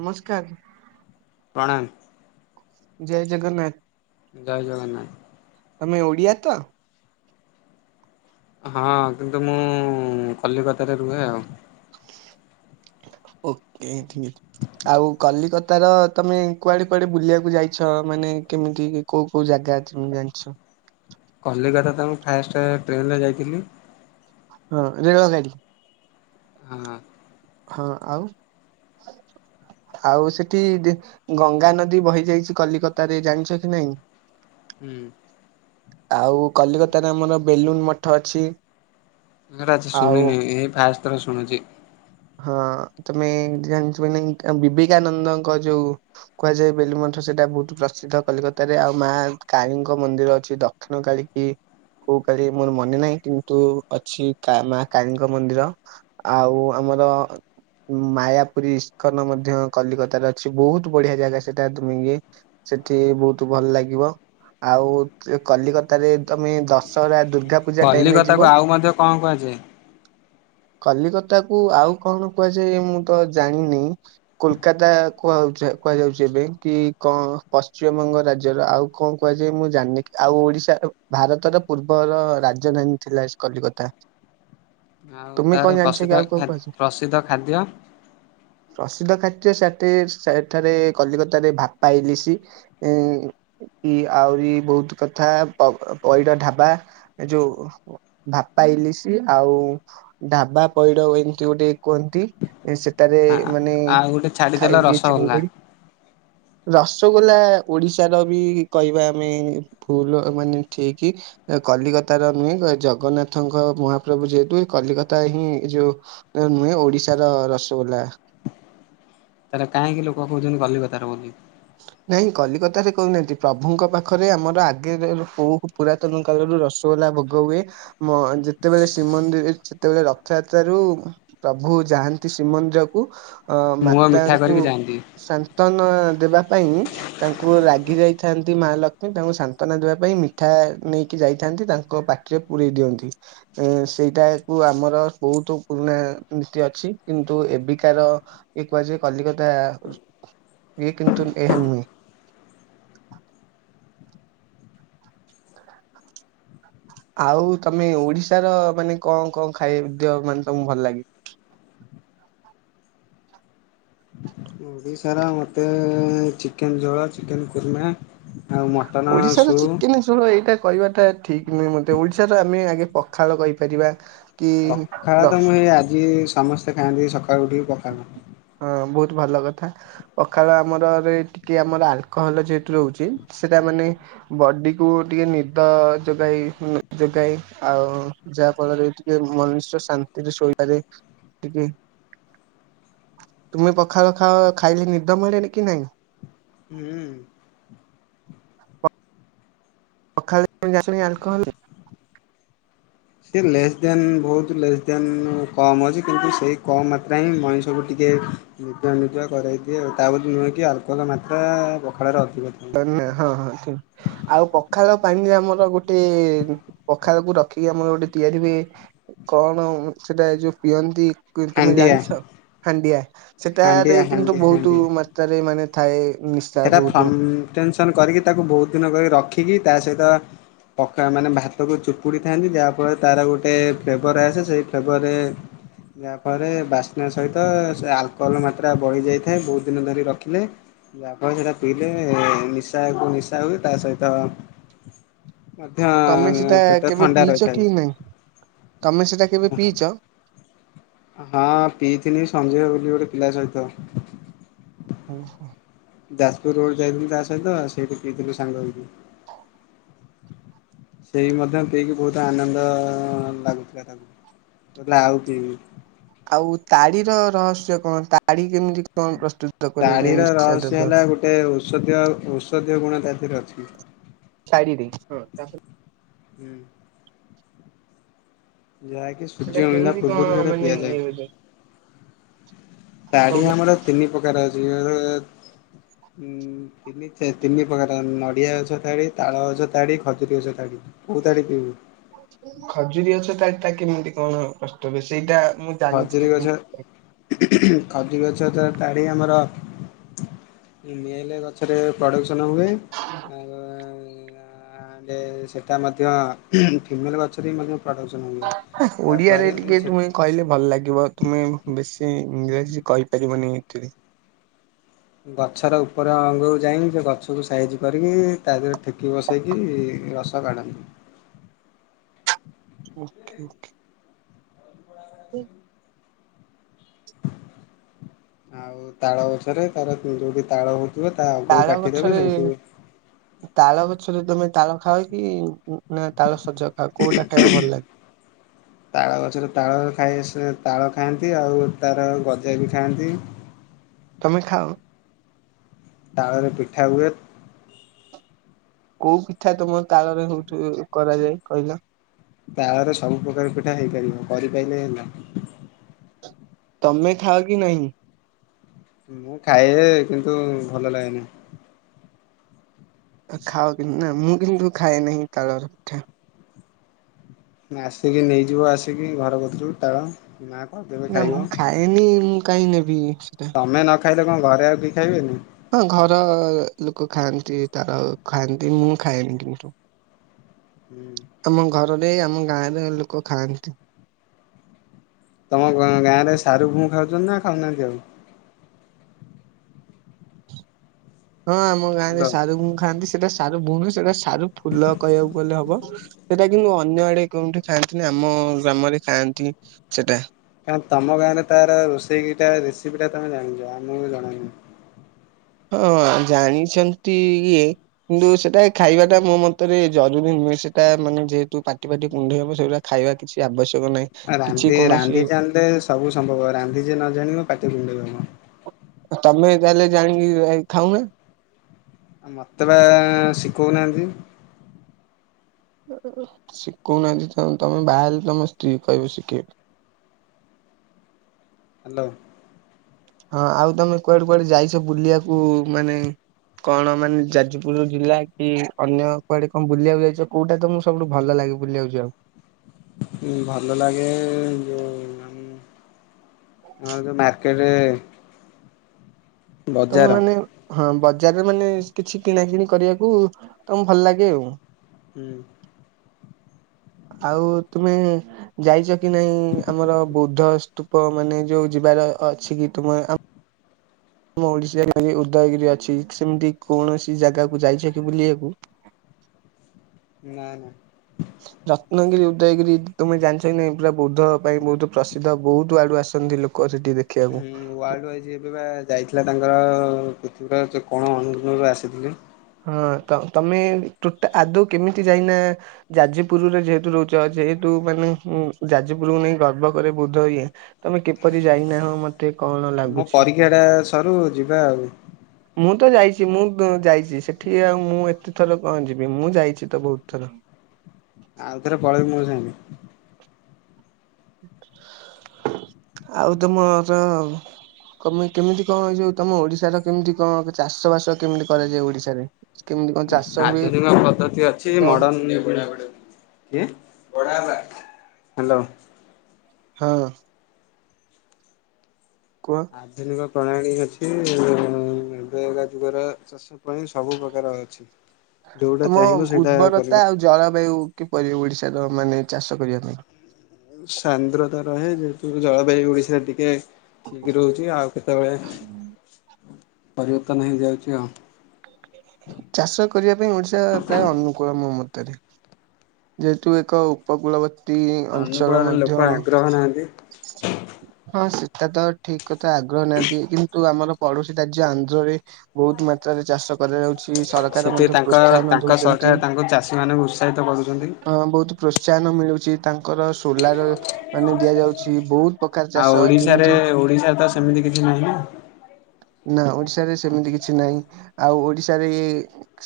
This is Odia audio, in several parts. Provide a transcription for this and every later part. ନମସ୍କାର। ପ୍ରଣାମ। ଜୟ ଜଗନ୍ନାଥ। ଜୟ ଜଗନ୍ନାଥ। ତମେ ଓଡ଼ିଆ ତ? ହଁ କିନ୍ତୁ ମୁଁ କଲିକତାରେ ରୁହେ ଆଉ। ଓକେ ଠିକ ଅଛି। ଆଉ କଲିକତାର ତମେ କୁଆଡେ଼ କୁଆଡେ଼ ବୁଲିବାକୁ ଯାଇଛ ମାନେ କେମିତି କୋଉ କୋଉ ଜାଗା ଜାଗା ଅଛି ମୁଁ ଜାଣିଛ? କଲିକତା ତ ମୁଁ ଫାଷ୍ଟ ଟ୍ରେନରେ ଯାଇଥିଲି ହଁ ରେଳ ଗାଡି। ହଁ। ହଁ ଆଉ? ଆଉ ସେଠି ଦି ଗଙ୍ଗା ନଦୀ ବହି ଯାଇଛି କଲିକତାରେ ଜାଣିଛ କି ନାଇଁ? ହୁଁ। ଆଉ କଲିକତାରେ ଆମର ବେଲୁନ ମଠ ଅଛି। ନ ରାଜି ଆଉ ଶୁଣିନି ଏଇ ଫାଷ୍ଟ ଥର ଶୁଣୁଛି। ହଁ ତମେ ଜାଣିଥିବ କି ନାହିଁ ଅମ ବିବେକାନନ୍ଦଙ୍କ ଯୋଉ କୁହାଯାଏ ବେଲୁନ୍ ମ ମଠ ସେଇଟା ବହୁତ ପ୍ରସିଦ୍ଧ କଲିକତାରେ ଆଉ ମା କାଳୀଙ୍କ ମନ୍ଦିର ଅଛି ଦକ୍ଷିଣ କାଳୀ ବି କୋଉ କାଳୀ ମୋର ମନେ ନାହିଁ କିନ୍ତୁ ଅଛି କା ମା କାଳୀଙ୍କ ମନ୍ଦିର ଆଉ ଆମର ମାୟାପୁରୀ ଇସକନ ମଧ୍ୟ କଲିକତାରେ ଅଛି ବହୁତ ବଢ଼ିଆ ଜାଗା ସେଇଟା ତୁମେ ସେଠି ବହୁତ ଭଲ ଲାଗିବ ଆଉ ଏ କଲିକତାରେ ତମେ ଦଶହରା ଦୁ କଲିକତାକୁ ଆଉ ମଧ୍ୟ କଣ କୁହାଯାଏ? କଲିକ ତାକୁ ଆଉ କଣ କୁହାଯାଏ ମୁଁ ତ ଜାଣିନି କୋଲକାତା କୁହାଯାଉଛି କୁହାଯାଉଛି। କି କଣ ପଶ୍ଚିମବଙ୍ଗ ରାଜ୍ୟର ଆଉ କଣ କୁହାଯାଏ ମୁଁ ଜାଣିନି କି ଆଉ ଓଡିଶାର ଭା ଭାରତର ପୂର୍ବର ରାଜଧାନୀ ଥିଲା ଏସ୍ କଲିକତା। ଆଉ ତୁମେ କଣ ତାର ଜାଣିଛ କି ପ୍ରସିଦ୍ଧ ଆଉ କଣ ଖାଦ୍ କୁହାଯାଏ? ପ୍ରସିଦ୍ଧ ଖାଦ୍ୟ? ସେ ସେଠି ସେଠାରେ କଲିକତାରେ ଭାପାଇଲିସି କି ଆଉ କି ବହୁତ୍ କଥା ପ ପଇଡ ଢାବା ଏ ଯୋଉ ଭାପାଇଲିସି ଆଉ ଆଉ ଢାବା ପଇଡ ଏମିତି ଗୋଟେ କୁହନ୍ତି। ସେଠାରେ ମାନେ ଆଉ ଗୋଟେ ଛାଡିଦେଲ ଖାଇକି ରସଗୋଲା। ଚିଙ୍ଗୁଡ଼ି ରସଗୋଲା ଓଡିଶାର ବି କହିବା ଆମେ ଭୁଲ୍ ମାନେ ଠିକ୍ ଏ କଲିକତାର ନୁହେଁ ଜଗନ୍ନାଥଙ୍କ ମହାପ୍ରଭୁ ଯେହେତୁ ଏ କଲିକତା ହିଁ ଏ ଯୋଉ ତ ନୁହେଁ ଓଡିଶାର ରସଗୋଲା। ତାହାଲେ କାହିଁକି ଲୋକ କହୁଛନ୍ତି କଲିକତାର ବୋଲି? [unintelligible] ନାହିଁ କଲିକତାରେ କହୁନାହାନ୍ତି ପ୍ରଭୁଙ୍କ ପାଖରେ ଆମର ଆଗେ ଲୋ କୋଉ ପୁରାତନ କାଳରୁ ରସଗୋଲା ଭୋଗ ହୁଏ ମ ଯେତେବେଳେ ଶ୍ରୀମନ୍ଦିର ସେତେବେଳେ ରଥଯାତ୍ରରୁ ପ୍ରଭୁ ଯା ପାନ୍ତି ଶ୍ରୀମନ୍ଦିରକୁ ଅ ମୁହଁ ମିଠା ମାତାଙ୍କୁ କରିକି ଯାଆନ୍ତି। ସାନ୍ତ୍ବନା ଦେବା ପାଇଁ ତାଙ୍କୁ ରାଗି ଯାଇଥାନ୍ତି ମା ଲକ୍ଷ୍ମୀ ତାଙ୍କୁ ସାନ୍ତ୍ୱନା ଦେବା ପାଇଁ ମିଠା ନେଇକି ଯାଇଥା ନ୍ତି ତାଙ୍କ ପାଟିରେ ପୁରେଇ ଦିଅନ୍ତି ଏ ସେଇଟାକୁ ଆମର ବହୁତ୍ ପୁରୁଣା ଉ ଅଛି କିନ୍ତୁ ଏବେକାର ଇଏ କୁହାଯାଏ କଲିକତା ଇଏ କି ଏହା ନୁହେଁ। ଆଉ ତମେ ଓଡିଶାର ମାନେ କଣ କଣ ଖାଇବାକୁ ଦିଅ ମାନେ ତମକୁ ଭଲ ଲାଗେ? [unintelligible] ଓଡ଼ିଶାର ମୋତେ ଚିକେନ୍ ଝୋଳ ଚିକେନ୍ କୁର୍ମା। ଆଉ ମଟନ ଓଡିଶାର ସୁପ୍ ଚିକେନ୍ ଝୋଳ ଏଇଟା କହିବାଟା ଠିକ୍ ନୁହେଁ ମତେ ଓଡିଶାର ଆମେ ଆଗେ ପଖାଳ କହିପାରିବା। କି ଖାଅ ରସ୍ ତମେ ଆଜି ସମସ୍ତେ ଖାଆନ୍ତି ସକାଳୁ ଉଠି ପଖାଳ। ହଁ ବହୁତ ଭଲ କଥା ପଖାଳ ଆମର ରେ ଟିକେ ଆମର ଆଲକୋହଲ ଯେହେତୁ ରହୁଛି ସେଇଟା ମାନେ ଇଁ ବଡିକୁ ଟିକେ ନିଦ ଯୋଗାଇ ଉ ଯୋଗାଏ ଆଉ ଯାହା ଫଳରେ ଟିକେ ମନୁଷ୍ୟ ଶାନ୍ତିରେ ଶୋଇପାରେ ଟିକେ ତୁମେ ପଖାଳ ଖାଅ ଖାଇଲେ ନିଦ ମାଡେନି କି ନାଇଁ? ହୁଁ। ପଖାଳ ରେ [unintelligible] ଆସୁନି ଆଲକୋହଲ୍? ସେ ଲେସ୍ ଦ୍ୟାନ ବହୁତ ଲେସ୍ ଦ୍ୟାନ କମ୍ ଅଛି କିନ୍ତୁ ସେଇ କମ୍ ମାତ୍ରା ହିଁ ମଣିଷକୁ ଟିକେ ଏ ନିଦୁଆ ନିଦୁଆ କରାଇ ଦିଏ ତା ବୋଲି ନୁହେଁ କି ଆଲକୋହଲ୍ ମାତ୍ରା ପଖାଳରେ ଅ [unintelligible] ହଁ ହଁ ଠିକ୍। ଆଉ ପଖାଳ ପାଣିରେ ଆମର ଗୋଟେ ପଖାଳକୁ ରଖି ଆମର ଗୋଟେ ତିଆରି ହୁଏ କଣ ସେଟା ଏ ଯୋଉ ପିଅନ୍ତି? କୁ ତୁମେ ହାଣ୍ଡିଆ ଜାଣିଛ ହାଣ୍ଡିଆ, ହାଣ୍ଡିଆ ସେଟାରେ ହାଣ୍ଡି କିନ୍ତୁ ବହୁତ ହାଣ୍ଡିଆ। ମାତ୍ରାରେ ମାନେ ଥାଏ ନିଶା ବହୁତ ଟେନସନ୍ କରିକି ତାକୁ ବହୁତ ଦିନ କରି ରଖିକି ତା ସହିତ ପକା ମାନେ ଭାତକୁ ଚୁପୁଡ଼ିଥାନ୍ତି ଯାହାଫଳରେ ତାର ଗୋଟେ ଫ୍ଲେବର ଆସେ ସେଇ ଫ୍ଲେବରରେ ଯାହା ଫଳରେ ବାସ୍ନା ସହିତ ସେ ଆଲକୋହଲ୍ ମାତ୍ରା ବଢି ଯାଇଥାଏ ବହୁତ ଦିନ ଧରି ରଖିଲେ [unintelligible] ସେଟା ପିଇଲେ ନିଶା କୁ ନିଶା ହୁଏ ତା ସହିତ ମଧ୍ୟ ତମେ ସେଟା ପେଟ କେବେ ଥଣ୍ଡା ପିଇଛ ରହିଥାଏ। କି ନାଇଁ? ତମେ ସେଟା କେବେ ପିଇଚ? ହଁ ପିଇଥିଲି ସଞ୍ଜୟ ବୋଲି ଗୋଟେ ପିଲା ସହିତ। ଓହୋ। ଯାଜପୁର ରୋଡ ଯାଇଥିଲି ତା ସହିତ ସେଇଠି ପିଇଥିଲୁ ସାଙ୍ଗହେଇକି। ସେଇ ମଧ୍ୟ ପିଇକି ବହୁତ ଆନନ୍ଦ ଲାଗୁଥିଲା ତାଙ୍କୁ। କଉଥିଲା ଆଉ ପିଇବି। ଆଉ ତାଡିର ରହସ୍ୟ କଣ ତାଡି କେମିତି କଣ ପ୍ର ତାଢ଼ିର ରହସ୍ୟ ହେଲା ଗୋଟିଏ ଔଷଧୀୟ ଔଷଧୀୟ ଗୁଣ ତାତିରେ ଅଛି। ତାଡ଼ି ରେ ହଁ ତାପରେ ହୁଁ। ଯାହାକି ସେଟା ସୂର୍ଯ୍ୟ ଉଇଁଲା କେମିତି କଣ ପୂର୍ବରୁ ସେଇଟା ମାନେ ପିଆଯାଏ। ଇଏ ହୁଏ ତାଡି କଣ ଆମର ତିନି ପ୍ରକାର ଅଛି ଉ ଉ ଉଁ ତିନି ଚେ ତିନି ପ୍ରକାର ନଡିଆ ଗଛ ଥାଡି ତାଳ ଗଛ ଥାଡି ଖଜୁରୀ ଗଛ ଥାଡି। କୋଉ ତାଡ଼ି ପିଇବୁ? ଖଜୁରୀ ଗଛ ତାଡି ଟା କେମିତି କଣ କଷ୍ଟ ବେଶି ସେଇଟା ମୁଁ ଜାଣିଛି ଖଜୁରୀ ଗଛ ଟିକେ। ଖଜୁରୀ ଗଛ ଟା଼ ତାଡି ଆମର ମେଲ ଗଛରେ ପ୍ରଡ଼କ୍ସ ନାଙ୍ଗ ହୁଏ [unintelligible] ସେଟା ମଧ୍ୟ ଫିମେଲ ଗଛରେ ମଧ୍ୟ ପ୍ରଡ଼କ୍ସନ୍ ହୁଏ। ଓଡିଆରେ ଯାହାଫଳରେ ଟିକେ ସେ ତୁମେ କହିଲେ ଭଲ ଲାଗି ତୁମେ ବେଶୀ ଇଂରାଜୀ କହିପାରିବନି ଏଥିରେ। ଗଛର ଉପର ଅଙ୍ଗକୁ ଯାଇକି ସେ ଗଛକୁ ସାଇଜ୍ କରିକି ତା ଦେହରେ ଠେକ କିି ବସେଇକି ରସ କାଢନ୍ତି। Okay okay. ଆଉ ତାଳ ଗଛରେ ତାର ଯୋଉଠି ତାଳ ହଉ ତାଳ ଗଛରେ ତାଳ ଗଛରେ ତମେ ତାଳ ଖାଅ କି? ନା ତାଳ ସଜ ଖାଅ ହୁଁ କୋଉଟା ଖାଇବାକୁ ହହୁଁ ଭଲ ଲାଗେ? ତାଳ ଗଛରେ ତାଳ ଖାଇ ଆସ ତାଳ ଖାଆନ୍ତି ଆଉ ତାର ଗଜା ବି ଖାଆନ୍ତି। ତମେ ଖାଅ? ତାଳରେ ପିଠା ହୁଏ। କୋଉ ପିଠା ତମ ତାଳରେ ହଉଠୁ କରାଯାଏ କହିଲ? ତାଳର ସବୁ ପ୍ରକାର ପିଠା ହେଇପାରିବ କରିପାରିଲେ ହେଲା। ତମେ ଖାଉ କି ନାହିଁ। ମୁଁ ଖାଏ ଯେ କିନ୍ତୁ ଭଲ ଲାଗେନି। ଖାଅ କିନ୍ତୁ ନାଁ ମୁଁ କିନ୍ତୁ ଖାଏ ନାହିଁ ତଳ ର ପିଠା। ଆସିକି ନେଇଯିବ ଆସିକି ଘର କତରୁ ତାଳ। ମା କରିଦେବେ ନାଁ ଖାଇବ। ମୁଁ ଖାଏନି ମୁଁ କାହିଁ ନେବି। ସେଟା। ତମେ ନ ଖାଇଲେ କଣ ଘରେ ଆଉ କେହି ଖାଇବେନି। ହଁ ଘର ଲୋକ ଖାଆନ୍ତି ତାର ଖାଆନ୍ତି ମୁଁ ଖାଏନି କିନ୍ତୁ। ହୁଁ। [inaudible] ଆମ ଗାଁରେ ଲୋକ ଖାଆନ୍ତି। ତମ ଗାଁ ରେ ସାରୁ ଭୁ ଖାଉଛନ୍ତି ନାଁ ଖାଉନାହାନ୍ତି ଆଉ। ହଁ ଆମ ଗାଁ ରେ ହ୍ୟାଲୋ ସାରୁୁ ଗୁ ଖାଆନ୍ତି। ସେଇଟା ସାର ଭୁଣ ସେଟା ସାର ଫୁଲ କହିବାକୁ ଗଲେ ହବ ସେଟା କିନ୍ତୁ ଅନ୍ୟ ଆଡେ କେଉଠି ଖାଇଥିଲି ଆମ ଆମ ଗ୍ରାମରେ ଖାଆନ୍ତି ସେଟା। କଁ ତମ ଗାଁ ରେ ତାର ରୋଷେଇଟା ରେସିପି ଟା ତମେ ଜାଣିଛ ଆମର ଜଣାନାହିଁ। ହଁ ଜାଣିଛନ୍ତି ଇଏ କିନ୍ତୁ ସେଟା ଖାଇବା ଟା ମୋ ମତରେ ଜରୁରୀ ସେଟା ମାନେ ଯେହେତୁ ପାଟି ପାାଟି କୁଣ୍ଡେଇ ହବ ସେଗୁରା ଖାଇବା କିଛି ଆବଶ୍ୟକ ନାହିଁ। କିଛି ରାନ୍ଧି କୌଣସି ରାନ୍ଧି ଜାଣିଲେ ସବୁ ସମ୍ଭବ ରାନ୍ଧି ଯିଏ ନ ଜାଣିବ ପାଟି କୁଣ୍ଡେଇ ହବ। ଉ ତମେ ତାହେଲେ ଜାଣିକି ଖାଉନ? ମତେ ବା ଶିଖଉନାହାନ୍ତି। ଶିଖଉନାହାନ୍ତି ତ ତମେ ବାହା ହେଲେ ତମ ସ୍ତ୍ରୀ କ ଶିଖେଇବେ - [inaudible] ହ୍ୟାଲୋ ହଁ ଆଉ ତମେ କୁଆଡେ କୁଆଡେ ଯାଇଛ ବୁଲିବାକୁ ମାନେ କଣ ମାନେ ଯାଜପୁର ଜିଲ୍ଲା କି ଅନ୍ୟ କୁଆଡେ କଣ ବୁଲିବାକୁ ଯାଇଛ କୋଉଟା ତଁ ସବୁଠୁ ଭଲ ଲାଗେ? ବୁଲିବାକୁ ଯାଉ। ହଁ ଭଲ ଲାଗେ ଯଉ [inaudible] କେରେ ତମେ ମାନେ ହଁ ଵ ବଜାର ମାନେ କିଛି କିଣା କିିଣି କରିବାକୁ ତମ ଭଲ ଲାଗେ ଆଉ ହୁଁ। [inaudible] ଆଉ ତୁମେ ଯାଇଛ କି ନାଇଁ ଆମର ବୌଦ୍ଧ ସ୍ତୂପ ମାନେ ଯୋଉ ଯିବା ଅଛି କି ତୁମ ଆମ ଓଡ଼ିଶା କେ ଉଦୟଗିରି ଅଛି ସେମିତି କୌଣସି ଜାଗାକୁ ଯାଇଛ କି ବୁଲିବାକୁ। ନା ନା। [inaudible] ରତ୍ନଗିରି ଉଦୟଗିରି ତୁମେ ଜାଣିଛ ନାଇଁ ପୁରା ବୋଦ୍ଧ ପାଇଁ ବହୁତ ପ୍ରସିଦ୍ଧ ବହୁତ ଆଡୁ ଆସନ୍ତି ଲୋକ ସେଠି ଦେଖିବାକୁ। ହଁ ୱାର୍ଲଡ ୱାଇଜ ଏବେ ବା ଯାଇଥିଲା ତାଙ୍କର ା କଣ ଅନୁରୁ ଆସିଥିଲେ। ହଁ ତ ତମେ ଟଟା ଆଦୌ କେମିତି ଯାଇନା ଯାଜପୁରରେ ଯେହେତୁ ରହୁଛ ଯେହେତୁ ମାନେ ଯାଜପୁରକୁ ନେଇ ଗର୍ବ କରେ ବୋଧ ହୁଏ ତମେ କିପରି ଯାଇନାହ ମତେ କଣ ମୋ ଲାଗୁଛି? ପରୀକ୍ଷା ଟା ସରୁ ଯିବା ଆଉ। ମୁଁ ତ ଯାଇଛି ମୁଁ ଯାଇଛି। ସେଠି ଆଉ ମୁଁ ଏତେ ଥର କଣ ଯିବି ମୁଁ ଯାଇଛି ତ ବହୁତ ଥର। ଆଉଥରେ ପଳେଇବି ମୋ ସାଙ୍ଗେ। ଆଉ ତମର ମ କେମିତି କଣ ଏଇ ଯୋଉ ତମ ଓଡିଶାର କେମିତି କଣ ଚାଷ ବାସ କେମିତି କରାଯାଏ ଓଡିଶାରେ? କେମିତି କଣ ଚାଷ ହୁଏ ଆଧୁନିକ ପଦ୍ଧତି ଅଛି କଣ ମଡଣ କି [unintelligible] ହ୍ୟାଲୋ। ହଁ। କୁହ? ଆଧୁନିକ ପ୍ରଣାଳୀ ଅଛି ଏବେଗଜୁଗର ଚାଷ ପାଇଁ ସବୁ ପ୍ରକାର ଅଛି। ଯୋଉଟା ତମ ଚାହିଁବ ସେଇଟା କରିବ। ଉର୍ବରତା ଆଉ ଜଳବାୟୁ କିପରି ଓଡିଶାର ମାନେ ଚାଷ କରିବା ପାଇଁ? ସାନ୍ଦ୍ରତା ରହେ ଯେହେତୁ ଜଳବାୟୁ ଓଡିଶା ଟିକେ ଠିକ ରହୁଛି ଆଉ କେତେବେଳେ ପରିବର୍ତ୍ତନ ହେଇଯାଉଛି ଆଉ। ଚାଷ କରିବା ପାଇଁ ଓଡିଶା ପ୍ରାୟ ଅନୁକୂଳ ମୋ ମତରେ। ଯେହେ ତୁ ଏକ ଉପ କୁଳବତି ଅଞ୍ଚଳ ଅନୁକୂଳରେ ମଧ୍ୟ ଲୋକ ହଁ ଆଗ୍ରହ ନାହାନ୍ତି। ସେ ଏଟ ତ ଠିକ କଥା ଆଗ୍ରହ ନାହାନ୍ତି କିନ୍ତୁ ଆମର ପଡୋଶୀ ରାଜ୍ୟ ଆନ୍ଧ୍ରରେ ବହୁତ ମାତ୍ରାରେ ଚାଷ କରାଯାଉଛି ସରକାର ସେଠି ମଧ୍ୟ ତାଙ୍କ ପ୍ରୋତ୍ସାହନ ତାଙ୍କ ସରକାର ଦଉଛନ୍ତି। ତାଙ୍କୁ ଚାଷୀ ମାନଙ୍କୁ ଉତ୍ସାହିତ କରୁଛନ୍ତି। ଅ ବହୁତ ପ୍ରୋତ୍ସାହନ ମିଳୁଛି ତାଙ୍କର ସୋଲାର ମାନେ ଦିଆଯାଉଛି ବହୁତ ଉପକାର ଆଉ ଚାଷ ଓଡିଶାରେ ଯେମିତି ଓଡିଶାରେ ତ ସେମିତି କିଛି ନାହିଁ ନା। ନା ଓଡିଶାରେ ସେମିତି କିଛି ନାହିଁ ଆଉ ଓଡିଶାରେ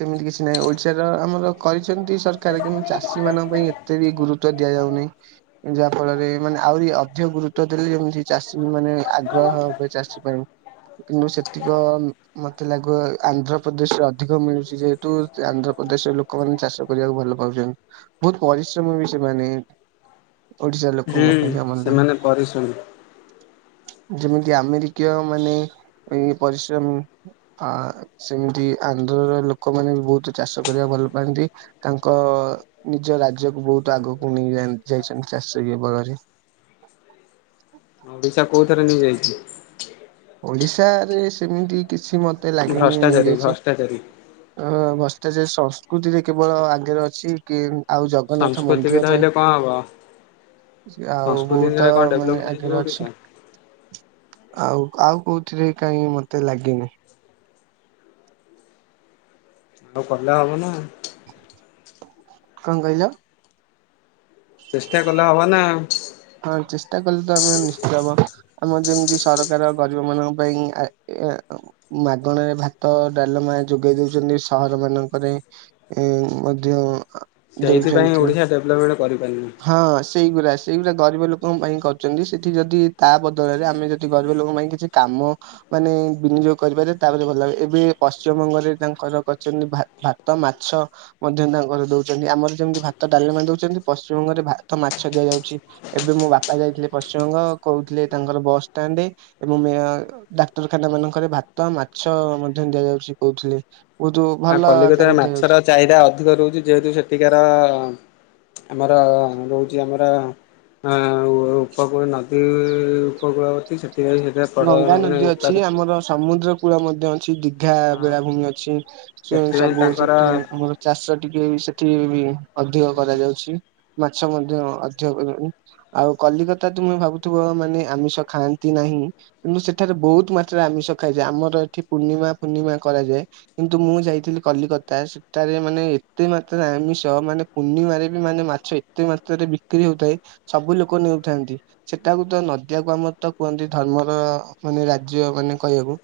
ସେମିତି କିଛି ନାହିଁ ଓଡିଶାର ଆମର କଚ କେମତି ସରକାର କେମିତି ଚାଷୀ ମାନଙ୍କ ପାଇଁ ଏତେ ବି ଗୁରୁତ୍ୱ ଦିଆଯାଉନାହିଁ ଯାହା ଫଳରେ ମାନେ ଆହୁରି ଅଧିକ ଗୁରୁତ୍ୱ ଦେଲେ ଯେମିତି ଚାଷୀ ମାନେ ଆଗ୍ରହ ହଏ ଚାଷୀ ପାଇଁ କିନ୍ତୁ ସେତିକ ମତେ ଲାଗୁ ଆନ୍ଧ୍ରପ୍ରଦେଶରେ ଅଧିକ ମିଳୁଛି ଯେହେତୁ ଆନ୍ଧ୍ର ପ୍ରଦେଶରେ ଲୋକମାନେ ଚାଷ କରିବାକୁ ଭଲ ପାଉଛନ୍ତି ବହୁତ ପରିଶ୍ରମ ବି ସେମାନେ ଓଡିଶାର ହୁଁ ଲୋକଙ୍କ ପାଇଁ କମ ନାହିଁ। ସେମାନେ ପରିଶ୍ରମୀ ଯେମିତି ଆମେରିକୀୟ ମାନେ ଏଇ ପରିଶ୍ରମୀ ଆ ସେମିତି ଆନ୍ଧ୍ରର ଲୋକମାନେ ବି ବହୁତ ଚାଷ କରିବା ଭଲ ପାନ୍ତି ତାଙ୍କ ନିଜ ରାଜ୍ୟକୁ ବହୁତ ଆଗକୁ ନେଇ ଯାଇଛନ୍ତି ଚାଷୀ ବଳରେ। ଓଡିଶା କୋଉ ଥରେ ନେଇଯାଇଛି। ଓଡିଶାରେ ସେମିତି କିଛି ମ ମତେ ଲାଗନି ଭ୍ରଷ୍ଟାଚାରୀ ନେଇଯାଇଛି ଭ୍ରଷ୍ଟାଚାରୀ [unintelligible] ସେଟା ଯେ ସଂସ୍କୃତିଯେ କେବଳ ଆଗରେ ଅଛି କି ଆଉ ଜଗନ୍ନାଥ ସଂସ୍କୃତି କି ମନ୍ଦିର ଧଇଲେ କଣ ହବ ପାଇଁ ଆଉ ସଂସ୍କୃତି ବହୁତ ଇରେ କଣ ମାନେ ଡେଭଲପମେଣ୍ଟ ହେଇଯିବ ଆଗରେ ଓଡ଼ିଶା ଅଛି। ଆଉ ଆଉ କୋଉଥିରେ କାହିଁ ମତେ ଲାଗିନି ଆଉ କଲେ ହବ ନା। କଣ କହିଲ? ଚେଷ୍ଟା କଲେ ହବ ନା ଆଉ। ହଁ ଚେଷ୍ଟା କଲେ ତ ଆମେ ନିଶ୍ଚିତ ହବା। ଆମର ଯେମିତି ସରକାର ଗରିବ ମାନଙ୍କ ପାଇଁ ମାଗଣାରେ ଭାତ ଡାଲମ। ଯୋଗେଇ ଦଉଛନ୍ତି ସହର ମାନଙ୍କରେ ଏଁ ମଧ୍ୟ। ସେଇଥି ପାଇଁ ଦଉଛନ୍ତି ଓଡିଶା ଡେଭଲମେଣ୍ଟ୍ ହଁ ସେଇଗୁରା। ସେଇଗୁରା ଗରିବ ଲୋକଙ୍କ ପାଇଁ କରରିଛନ୍ତି ସେଠି ଯଦି ତା ବଦଳରେ ଆମେ ଯଦି ଗରିବ ଲୋକଙ୍କ ପାଇଁ କିଛି କାମ- ମାନେ ବିନିଯୋଗ କରିପାରେ ତାପରେ ଭଲ ଲାଗେ ଏବେ ପଶ୍ଚିମବଙ୍ଗରେ ତାଙ୍କର କହିଛନ୍ତି ଭାତ ମାଛ। ଗଛ ମଧ୍ୟ ତାଙ୍କର ଦଉଛନ୍ତି ଆମର ଯେମିତି ଭାତ ଡାଲମା ଦଉଛନ୍ତି। ପଶ୍ଚିମବଙ୍ଗରେ ଭାତ ମାଛ ଦିଆଯାଉଛି ଏବେ ମୋ ବାପା ଯାଇଥିଲେ ପଶ୍ଚିମବଙ୍ଗ କହୁଥିଲେ ତାଙ୍କର ବାସଟା। ଏବଂ ଡାକ୍ତରଖାନା ମାନଙ୍କରେ ଭାତ ମାଛ ମଧ୍ୟ ଦିଆଯାଉଛି କହୁଥିଲେ। ବହୁତ ଭଲ ଆଉ କଲିକତାରେ ଆକାରରେ ମାଛର ଦିଆଯାଉଛି। ଚାହିଦା ଅଧିକ ଦେଉଛି ଯେହେତୁ ସେଠିକାର- ଆମର ରହୁଛି ଆମର ଅ ଉପକୂଳ ନଦୀ। ଦୀ ଉପକୂଳବର୍ତୀ ସେଠ। ଗଙ୍ଗା ନଦୀ ଅଛି ଆମର ସମୁଦ୍ର କୂଳ ମଧ୍ୟ ଅଛି ଦିଘା ହଁ ବେଳାଭୂମି ଅଛି। ସେ ସେଥିପାଇଁ ସବୁ ତାଙ୍କର ସେଠି ଆମର ଚାଷ ଟିକେ ସେଠି ଅଧିକ କରାଯାଉଛି। ମାଛ ମଧ୍ୟ ଅଧିକ। ଆଉ କଲିକତା ତୁମେ ଭାବୁଥିବ ମାନେ ଆମିଷ ଖାଆନ୍ତି ନାହିଁ? କିନ୍ତୁ ସେଠାରେ ବହୁତୁ ମାତ୍ରାରେ ଆମିଷ ଖାଯାଏ ଆମର ଏଠି ପୂର୍ଣିମା ପୂର୍ଣ୍ଣିମା କରାଯାଏ କିନ୍ତୁ ମୁଁ ଯାଇ- ଯାଇଥିଲି କଲିକତା ସେଠାରେ ମାନେ ଏତେ ମାତ୍ର ଆମିଷ ମାନେ ପୂର୍ଣ୍ଣିମାରେ ବି ମାନେ ମାଛ ଏତେ- ବିକ୍ରି ହଉଥାଏ ସବୁ ଲୋକ ନେଉଥାନ୍ତି ସେଟାକୁ ତ ନଦିଆକୁ ଆମର ତ କୁହନ୍ତି। ଧର୍ମର ମାନେ ରାଜ୍ୟ ମାନେ କହିବ।